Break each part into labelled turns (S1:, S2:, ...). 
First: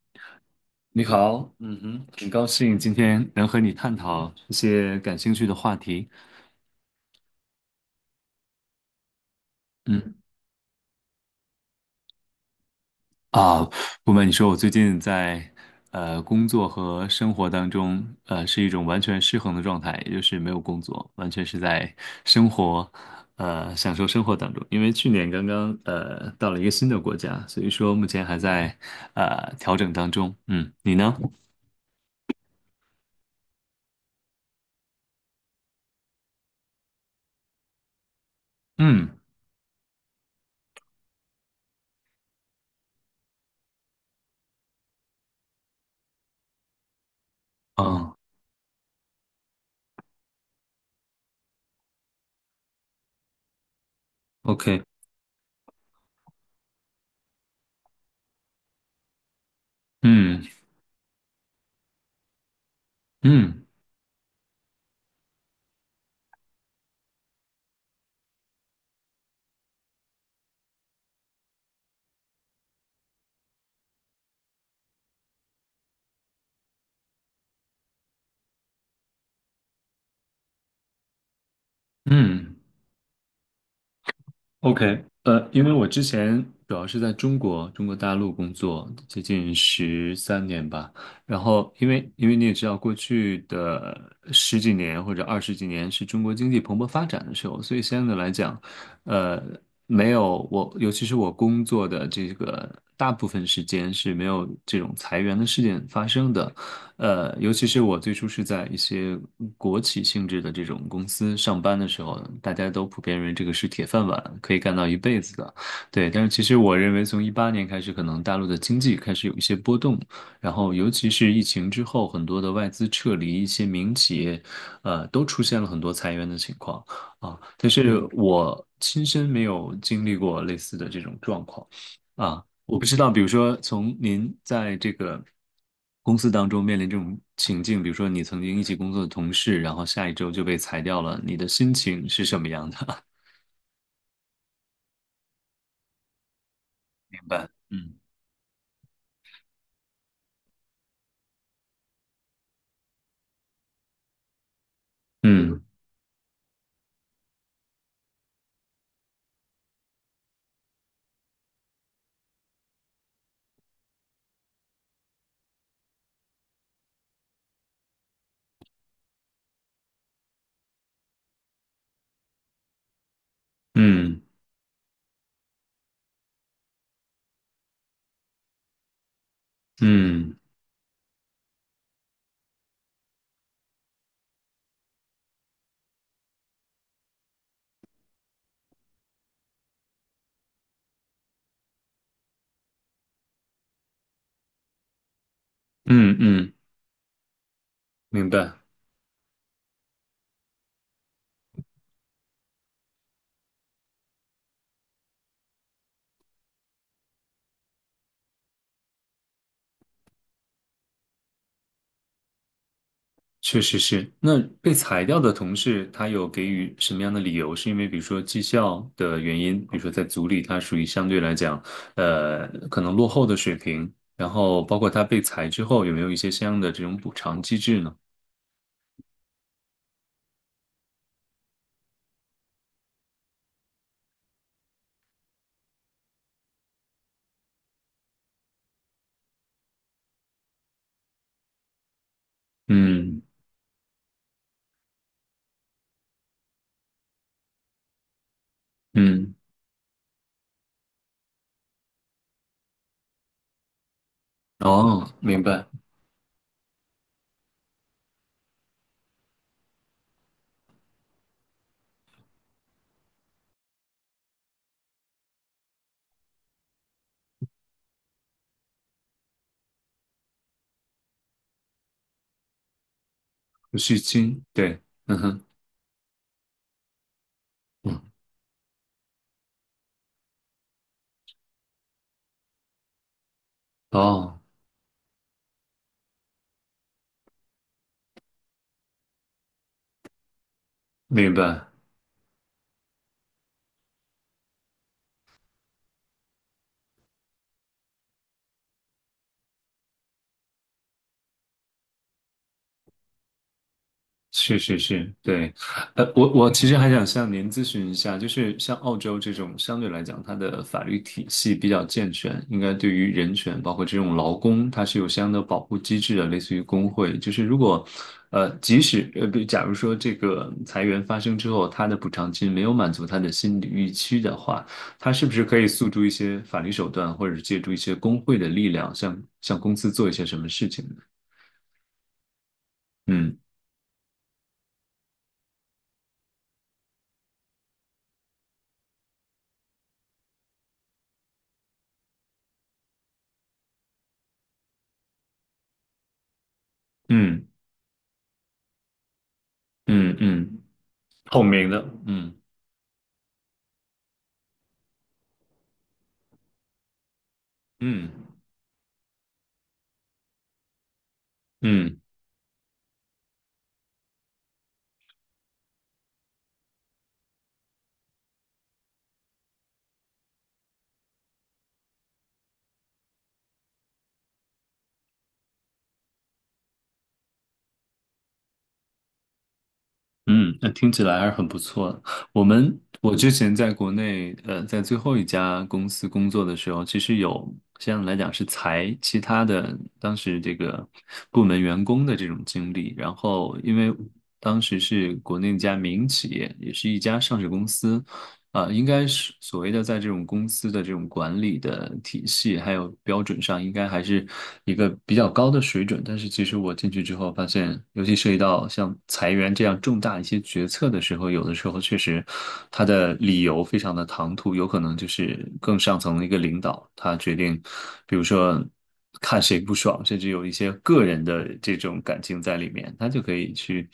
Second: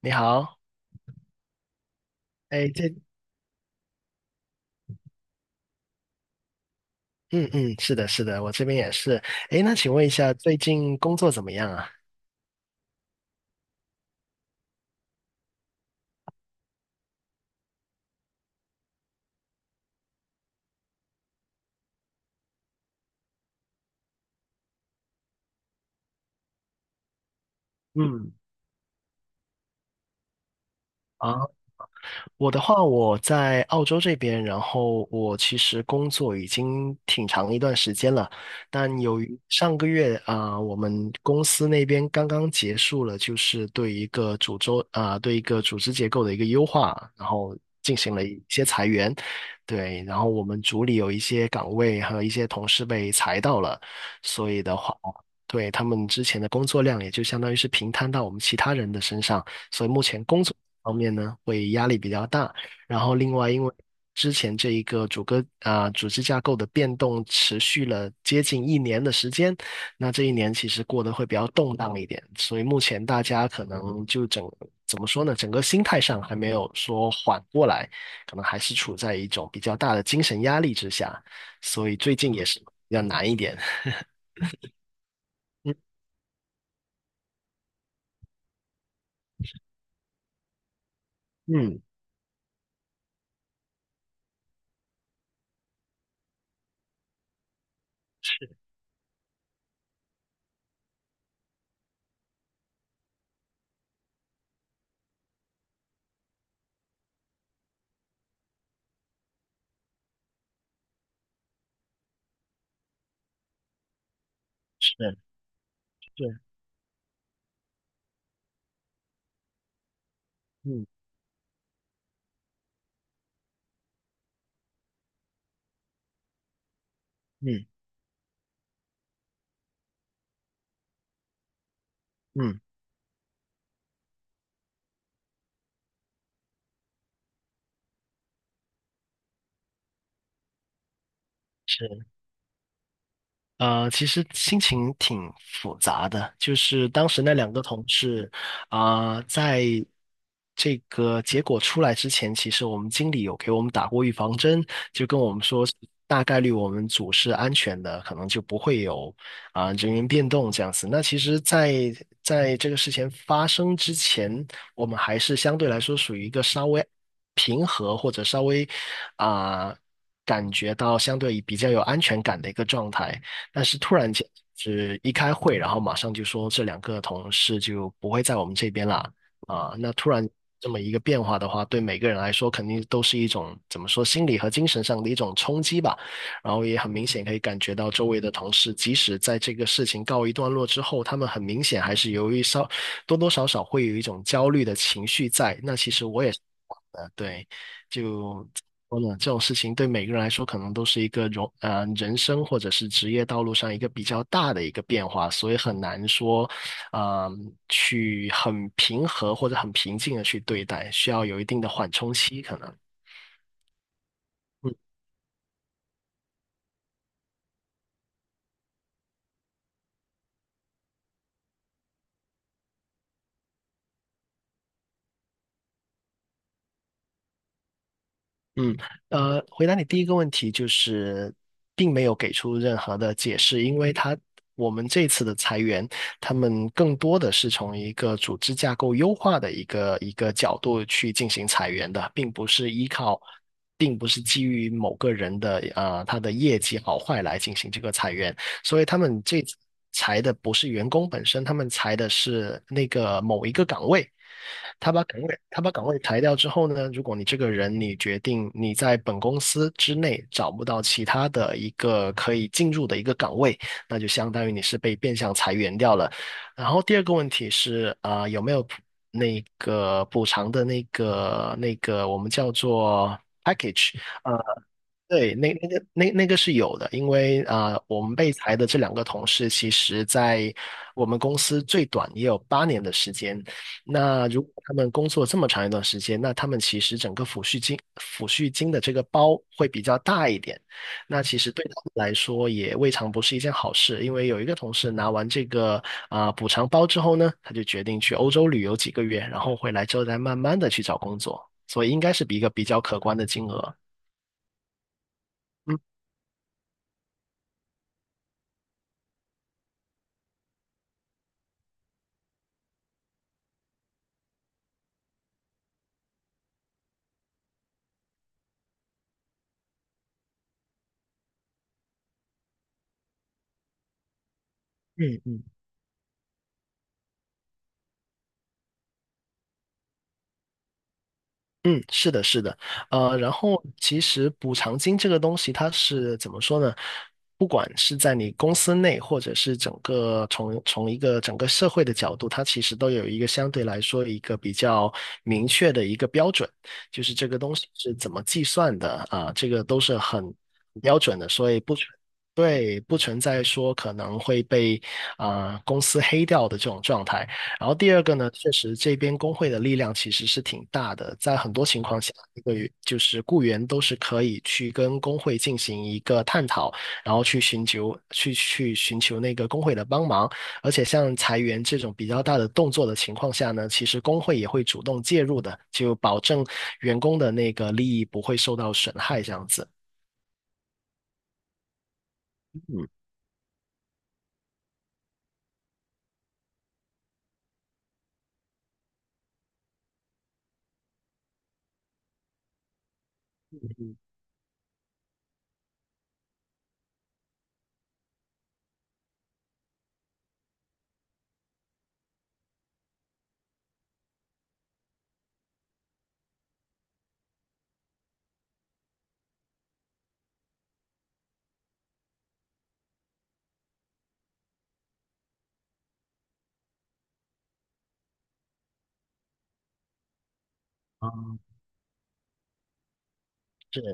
S1: 你好，
S2: 你好，嗯哼，很高
S1: 哎，
S2: 兴
S1: 这，
S2: 今天能和你探讨一些感兴趣的话题。
S1: 嗯嗯，是的，是的，我这边也是。哎，那请问一
S2: 嗯
S1: 下，最近工作怎么样啊？
S2: 啊，不瞒你说，我最近在工作和生活当中，是一种完全失衡的状态，也就是没有工作，完全是在生活，享受生活当中。因为去年刚刚到了一个新的国家，所以说目前
S1: 嗯，
S2: 还在调整当中。嗯，你呢？
S1: 啊。我的话，我在澳洲这边，然后我其实工作已经挺长一段时间了，但
S2: 嗯，
S1: 由于上个月我们公司那边刚刚结束了，就是对一个组织啊、对一个组织结构的一个优化，然后进行
S2: 哦
S1: 了一些裁员，对，然后我们组里有一些岗位和一些同事被裁到了，所以的
S2: ，OK，
S1: 话。对，他们之前的工作量也就相当于是平摊到我们其他人的身上，所以目前
S2: 嗯
S1: 工作方面呢会压力比较大。然后另外，因
S2: 嗯
S1: 为之前这一个主歌组织架构的变动持续了接近一年的时间，那这一年其实过得会比较动荡一点，所以目前大家可能就怎么说呢，整个心态上还没有说缓过来，可能还是处在一种比较大的精神压力之下，所以最近也
S2: 嗯。
S1: 是比较难一点。
S2: OK，因为
S1: 嗯
S2: 我之前主要是在中国大陆工作，接近13年吧。然后，
S1: 嗯，
S2: 因为你也知道，过去的十几年或者二十几年是中国经济蓬勃发展的时候，所以相对来讲，呃，没有我，尤其是我工作的这个大部分时间是没有这种裁员的事件发生的。尤其是我最初是在一些国企性质的这种公司上班的时候，大家都普遍认为这个是铁饭碗，可以干到一
S1: 是
S2: 辈子的。对，但是
S1: 是，
S2: 其实我认为，从18年开始，可能大陆的经济开始有一些波动，然后
S1: 嗯
S2: 尤其是疫情之后，很多的外资撤离，一些民企业，都出现了很多裁员的情况啊。
S1: 嗯
S2: 但是我亲身没有经历过类似的这种状况。啊，
S1: 嗯，
S2: 我不知道，比如说从您在这个公司当中面临这种情境，比如说你曾经一起工作的同事，然后下一周就被裁掉了，你的心
S1: 是。
S2: 情是什么样的？
S1: 呃，其实心情挺复杂的，就是 当
S2: 明
S1: 时那
S2: 白。
S1: 两个同
S2: 嗯
S1: 事，在这个结果出来之前，其实我们经理有给我们打过预防针，就跟我们
S2: 嗯
S1: 说，大概率我们组是安全的，可能就不会有人员变动这样子。那其实在这个事情发生之前，我们还是相对来说属于一个稍微平和或者稍微啊、感觉到相对比较有安全感的一个状态。但是突然
S2: 嗯
S1: 间是一开会，然后马上就说这两个同事就不会在我们这边啦。啊，那突然
S2: 嗯
S1: 这么一个变化的话，对每个人来说肯定都是一种怎么说，心理和精神上的一种冲击吧。然后也很明显可以感觉到周围的同事，即使在这个事情告一段落之后，他们很明显还是由于多多少少会有一种焦虑的情绪在。那其实
S2: 嗯
S1: 我也是
S2: 嗯，
S1: 呃，对，
S2: 明
S1: 就
S2: 白。
S1: 说呢，这种事情对每个人来说，可能都是一个人生或者是职业道路上一个比较大的一个变化，所以很难说，呃，去很平和或者很平静的去对待，需要有一定的缓冲期，可能。
S2: 确实是。那被裁掉的同事，他有给予什么样的理由？是因为比如说绩效的原因，比如说在组里他属于相对来讲，可能落后的水平，然后包括他被裁之后，有没有一些相应的这种补偿机制呢？
S1: 嗯，回答你第一个问题就是，并没有给出任何的解释，因为我们这次的裁员，他们更多的是从一个组织架构优化的一个角度去进行裁员的，
S2: 嗯
S1: 并不是基于某个人的他的业绩好坏来进行这个裁员，所以他们
S2: 嗯，
S1: 这次裁的不是员工本身，他们裁的是那个某一个岗位。他把
S2: 哦，
S1: 岗位
S2: 明
S1: 他
S2: 白，
S1: 把岗位裁掉之后呢，如果你这个人你决定你在本公司之内找不到其他的一个可以进入的一个岗位，那就相当于你是被变相裁员掉了。然后第二个问题是有没有那个补偿的那个我们叫做
S2: 有
S1: package?
S2: 续
S1: 呃，
S2: 金，对，嗯
S1: 对，
S2: 哼，
S1: 那那个是有的，因为
S2: 嗯
S1: 我们被裁的这两个同事，其实在我们公司最短也有8年的时间，那
S2: 哦，
S1: 如果他们工作这么长一段时间，那他们其实整个抚恤金的这个包会比较大一点。那
S2: 明
S1: 其实对
S2: 白。
S1: 他们来说也未尝不是一件好事，因为有一个同事拿完这个补偿包之后呢，他就决定去欧洲旅游几个月，然后回来之后再慢慢的去找工作，所以应该是比一个比较可观的金额。
S2: 是是是，对，
S1: 嗯
S2: 我其实还想向您咨询一下，就是像澳洲这种相对来讲，它的法律体系比较健全，应该对于人权，包括这种劳工，它是有相应的保护机制的，类似于工会。就是如果，即使比假如说这个裁员发生之后，他的补偿金没有满足他的心理预期的话，他
S1: 嗯
S2: 是不
S1: 嗯。
S2: 是可以诉诸一些法律手段，或者是借助一些工会的力量，向公司做一些什么事情呢？
S1: 嗯，是的，是的，然
S2: 嗯
S1: 后其实补偿金这个东西，它是怎么说呢？不管是在你公司内，或者是整个从一个整个社会的角度，它其实都有一个相对来说一个比较明确的一个标准，就是这个
S2: 嗯
S1: 东西是怎么计算的啊，这个都是
S2: 嗯
S1: 很
S2: 嗯。
S1: 很标准的，
S2: 透
S1: 所以
S2: 明
S1: 不
S2: 的，
S1: 存
S2: 嗯
S1: 对，不存在说可能会被公司黑掉的这种状态。然后第二
S2: 嗯，
S1: 个呢，确实这边工会的力量其实是挺大的，在很多情
S2: 嗯
S1: 况下，就是雇员都是可以去跟工会进行一个探讨，然后去寻求那个工会的帮忙。而且像裁员这种比较大的动作的情况下呢，其实工会也会主动介入的，就保证员工的那个利益不会受到损害，这样子。
S2: 嗯，那听起来还是很不错的。我们
S1: 嗯，
S2: 我之前在国内，在最后一家公司工作的时候，其实有相对来讲是裁其他的当时这个部门员工的这种经历。然后因为当时是国内一家民营企业，也是一家上市公司，啊，应该是所谓的在这种公司的这种管理的体系还有标准上，应该还是一个比较高的水准。但是其实我进去之后发现，尤其涉及到像裁员这样重大一些决策的时候，有的时候确实他的理由非常的唐突，有可能就是更上层的一个领导他决定，比如说看谁不爽，甚至有一些个
S1: 啊，
S2: 人的这种感情在里面，他就可以去。
S1: 是，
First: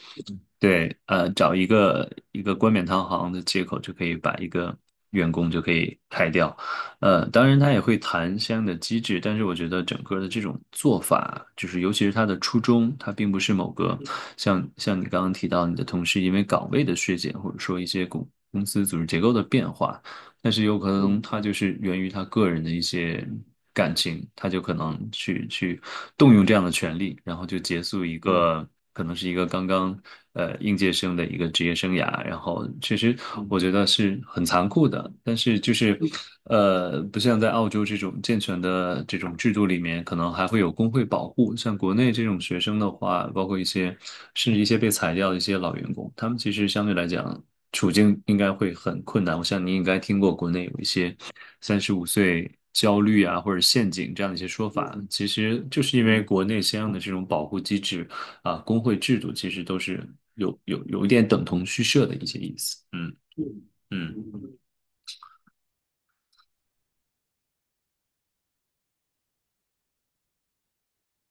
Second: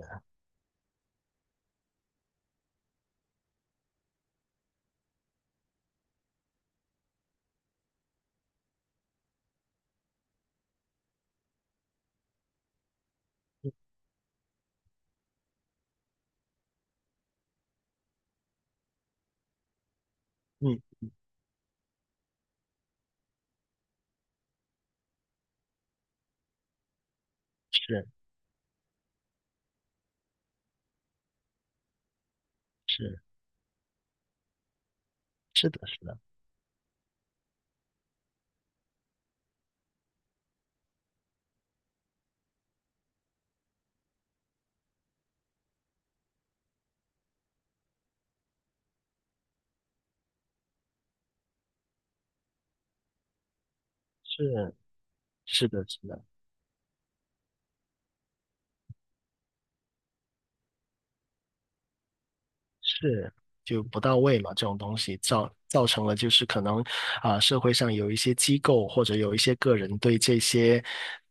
S2: 对，找一个冠冕堂皇的借口就可以把一个员工就可以开掉，当然他也会谈相应的机制，但是我觉得整个的这种做法，就是尤其是他的初衷，他并不是某个像你刚刚提到你的同事因为岗位的削减，或者说一些公司组织结构的变化，但是有
S1: 嗯，
S2: 可
S1: 嗯
S2: 能他就是源于他个人的一些感情，他就可能去动用这样的权利，然后就结束
S1: 是
S2: 一个可能是一个刚刚应届生的一个职业生涯。然后其实
S1: 是
S2: 我觉得是很残酷的，但是
S1: 是
S2: 就
S1: 的，
S2: 是
S1: 是的，
S2: 不像在澳洲这种健全的这种制度里面，可能还会有工会保护。像国内这种学生的话，包括一些甚至一些被裁掉的一些老员工，他们其实相对来讲，处境应该会很困难。我想你应该听过国内有一些35岁焦虑啊，或者陷阱这样的一些说
S1: 是
S2: 法。其实
S1: 是
S2: 就
S1: 的，
S2: 是
S1: 是
S2: 因为
S1: 的。
S2: 国内相应的这种保护机制啊，工会制度其实都是有一点等同虚设的一些意思。嗯
S1: 是，就不
S2: 嗯
S1: 到位嘛，
S2: 嗯
S1: 这种东西造成了就是可能社会上有一些机构或者有一些个人对这些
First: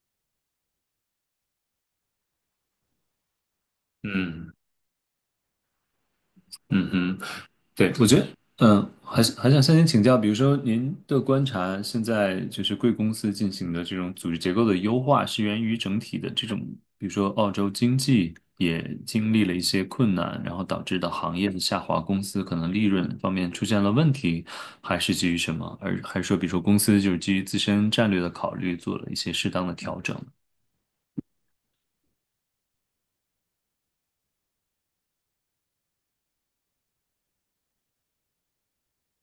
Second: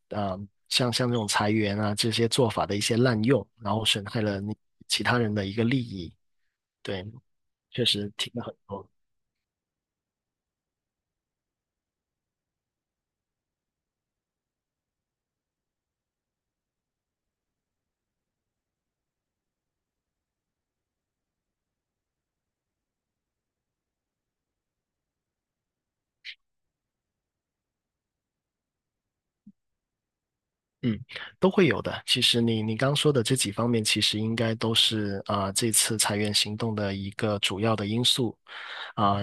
S1: 呃像这种裁员啊这些做法的一些滥用，然后损害了
S2: 嗯
S1: 你其他人的一个利益。
S2: 嗯
S1: 对，
S2: 哼。
S1: 确
S2: 对，我
S1: 实
S2: 觉得，
S1: 听了很多。
S2: 还是想向您请教，比如说您的观察，现在就是贵公司进行的这种组织结构的优化，是源于整体的这种，比如说澳洲经济也经历了一些困难，然后导致的行业的下滑，公司可能利润方面出现了问题，还是基于什么？而还是说，比如说公司就是基于自身战略的考虑，做了一些适当的调整？
S1: 嗯，都会有的。其实你刚说的这几方面，其实应该都是这次裁员行动的一个主要的因素啊、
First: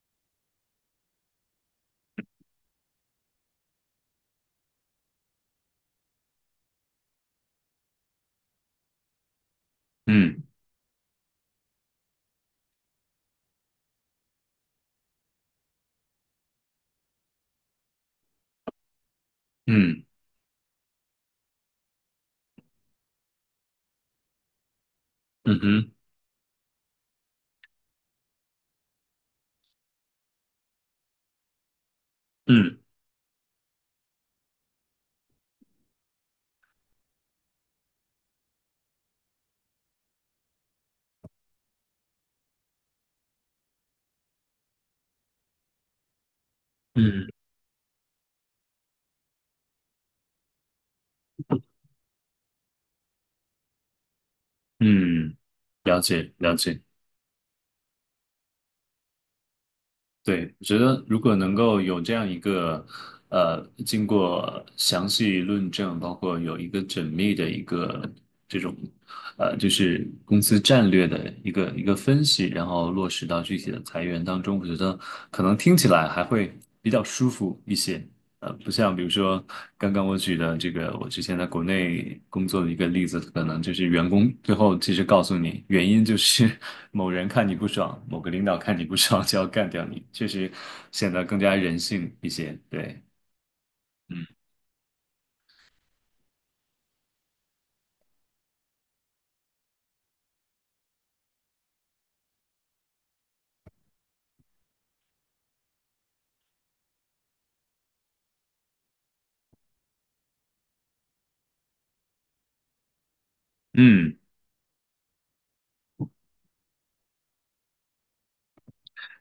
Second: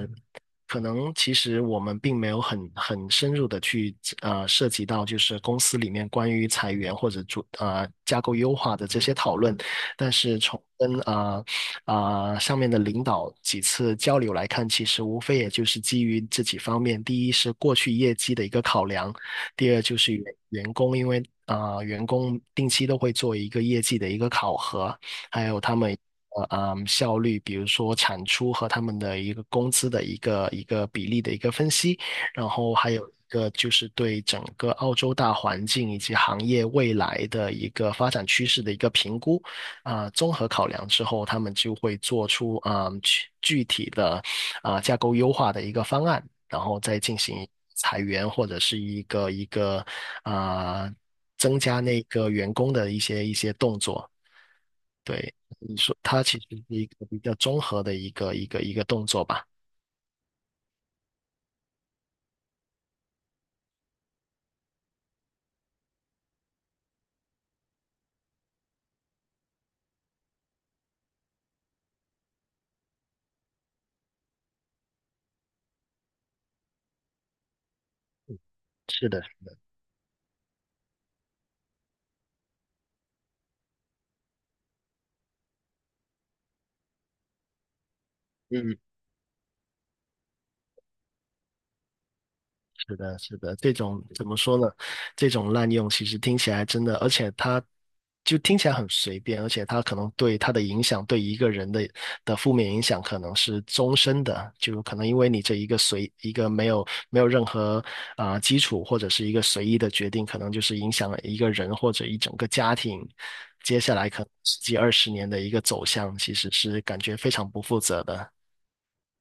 S1: 可能其实我们并没有很深入的去涉及到就是公司里面关于裁员或者做架构优化的这些讨论，但是
S2: 嗯
S1: 从跟上面的领导几次交流来看，其实无非也就是基于这几方面，第一是过去业绩的一个考量，第二就
S2: 嗯
S1: 是员工因为员工定期都会做一个业绩的一个考核，还
S2: 嗯
S1: 有他
S2: 哼
S1: 们效率，比如说产出和他们的一个工资的一个比例的一个分析，然后
S2: 嗯
S1: 还有一个就是对整个澳洲大环境以及行业未来的一个发展趋势的一个评估啊，综合考量之后，他们就会做出具体的架构优化的一个方案，然后再进
S2: 嗯
S1: 行。裁员或者是一个啊、增加那个员工的一些动作。对，
S2: 嗯，
S1: 你说
S2: 了
S1: 它
S2: 解
S1: 其实
S2: 了
S1: 是
S2: 解。
S1: 一个比较综合的一个动作吧。
S2: 对，我觉得如果能够有这样一个，经过详细论证，包括有一个缜密的一个这种，就是公司战略的一个分析，然后落实到具体的裁员当中，我觉得可能听起来还会比较舒服一些。不像比如
S1: 是的，
S2: 说刚刚我举的这个，我之前在国内工作的一个例子，可能就是员工最后其实告诉你，原因就是 某人看你不爽，某个领导看
S1: 嗯，
S2: 你不爽就要干掉你，确实显得更加人性一些。
S1: 是
S2: 对，
S1: 的，是的，这种
S2: 嗯
S1: 怎么说呢？这种滥用其实听起来真的，而且它就听起来很随便，而且它可能对它的影响，对一个人的负面影响可能是终身的，就可能因为你这一个一个没有任何基础或者是一个随意的决定，可能就是影响了一个人或者一整个家庭，接下来
S2: 嗯。
S1: 可能十几二十年的一个走向，其实是感觉非常不负责的。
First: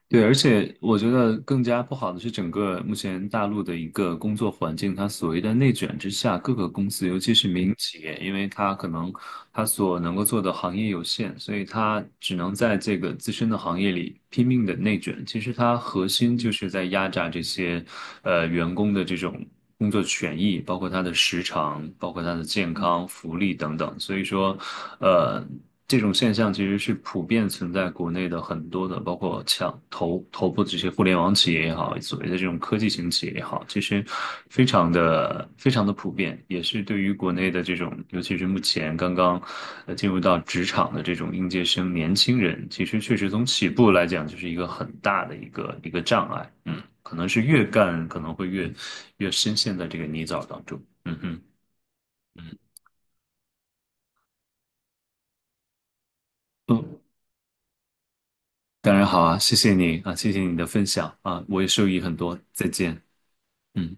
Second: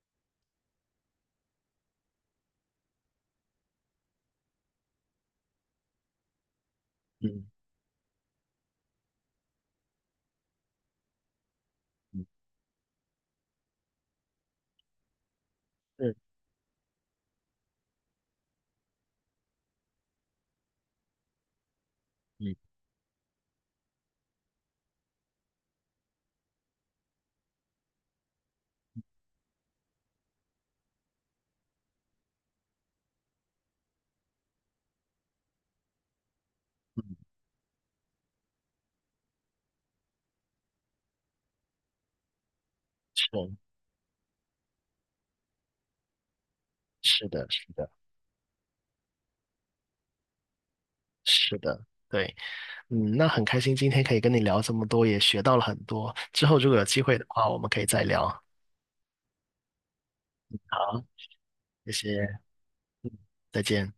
S2: 对，而且我觉得更加不好的是，整个目前大陆的一个工作环境，它所谓的内卷之下，各个公司，尤其
S1: 嗯
S2: 是民营企业，因为它可能它所能够做的行业有限，所以它
S1: 嗯
S2: 只能在这个自身的行业里拼命的内卷。其实它核
S1: 嗯
S2: 心就是在压榨这些员工的这种，工作权益，包括他的时长，包括他的
S1: 嗯
S2: 健康、福利等等。所以说，呃，这种现象其实是普遍存在国内的很多的，包括像头部的这些互联网企业也好，所谓的这种科技型企业也好，其实非常的非常的普遍，也是对
S1: 嗯，
S2: 于国内的这种，尤其是目前刚刚进入到职场的这种应届生年轻人，其实确实从
S1: 是
S2: 起步来讲，就是一个很大的一个障碍。嗯。可能
S1: 是
S2: 是
S1: 的，
S2: 越
S1: 是的。
S2: 干可能会越深陷在这个泥沼当中。嗯哼，
S1: 是的，对，
S2: 嗯
S1: 嗯，那很开心今天可以跟你聊这么多，也学到了很多。之后如果有
S2: 嗯，
S1: 机会的话，我们可以再聊。
S2: 当然好啊，谢谢你啊，谢谢你的分
S1: 好，
S2: 享啊，我也受
S1: 谢
S2: 益很多，
S1: 谢，
S2: 再见。
S1: 再见。
S2: 嗯。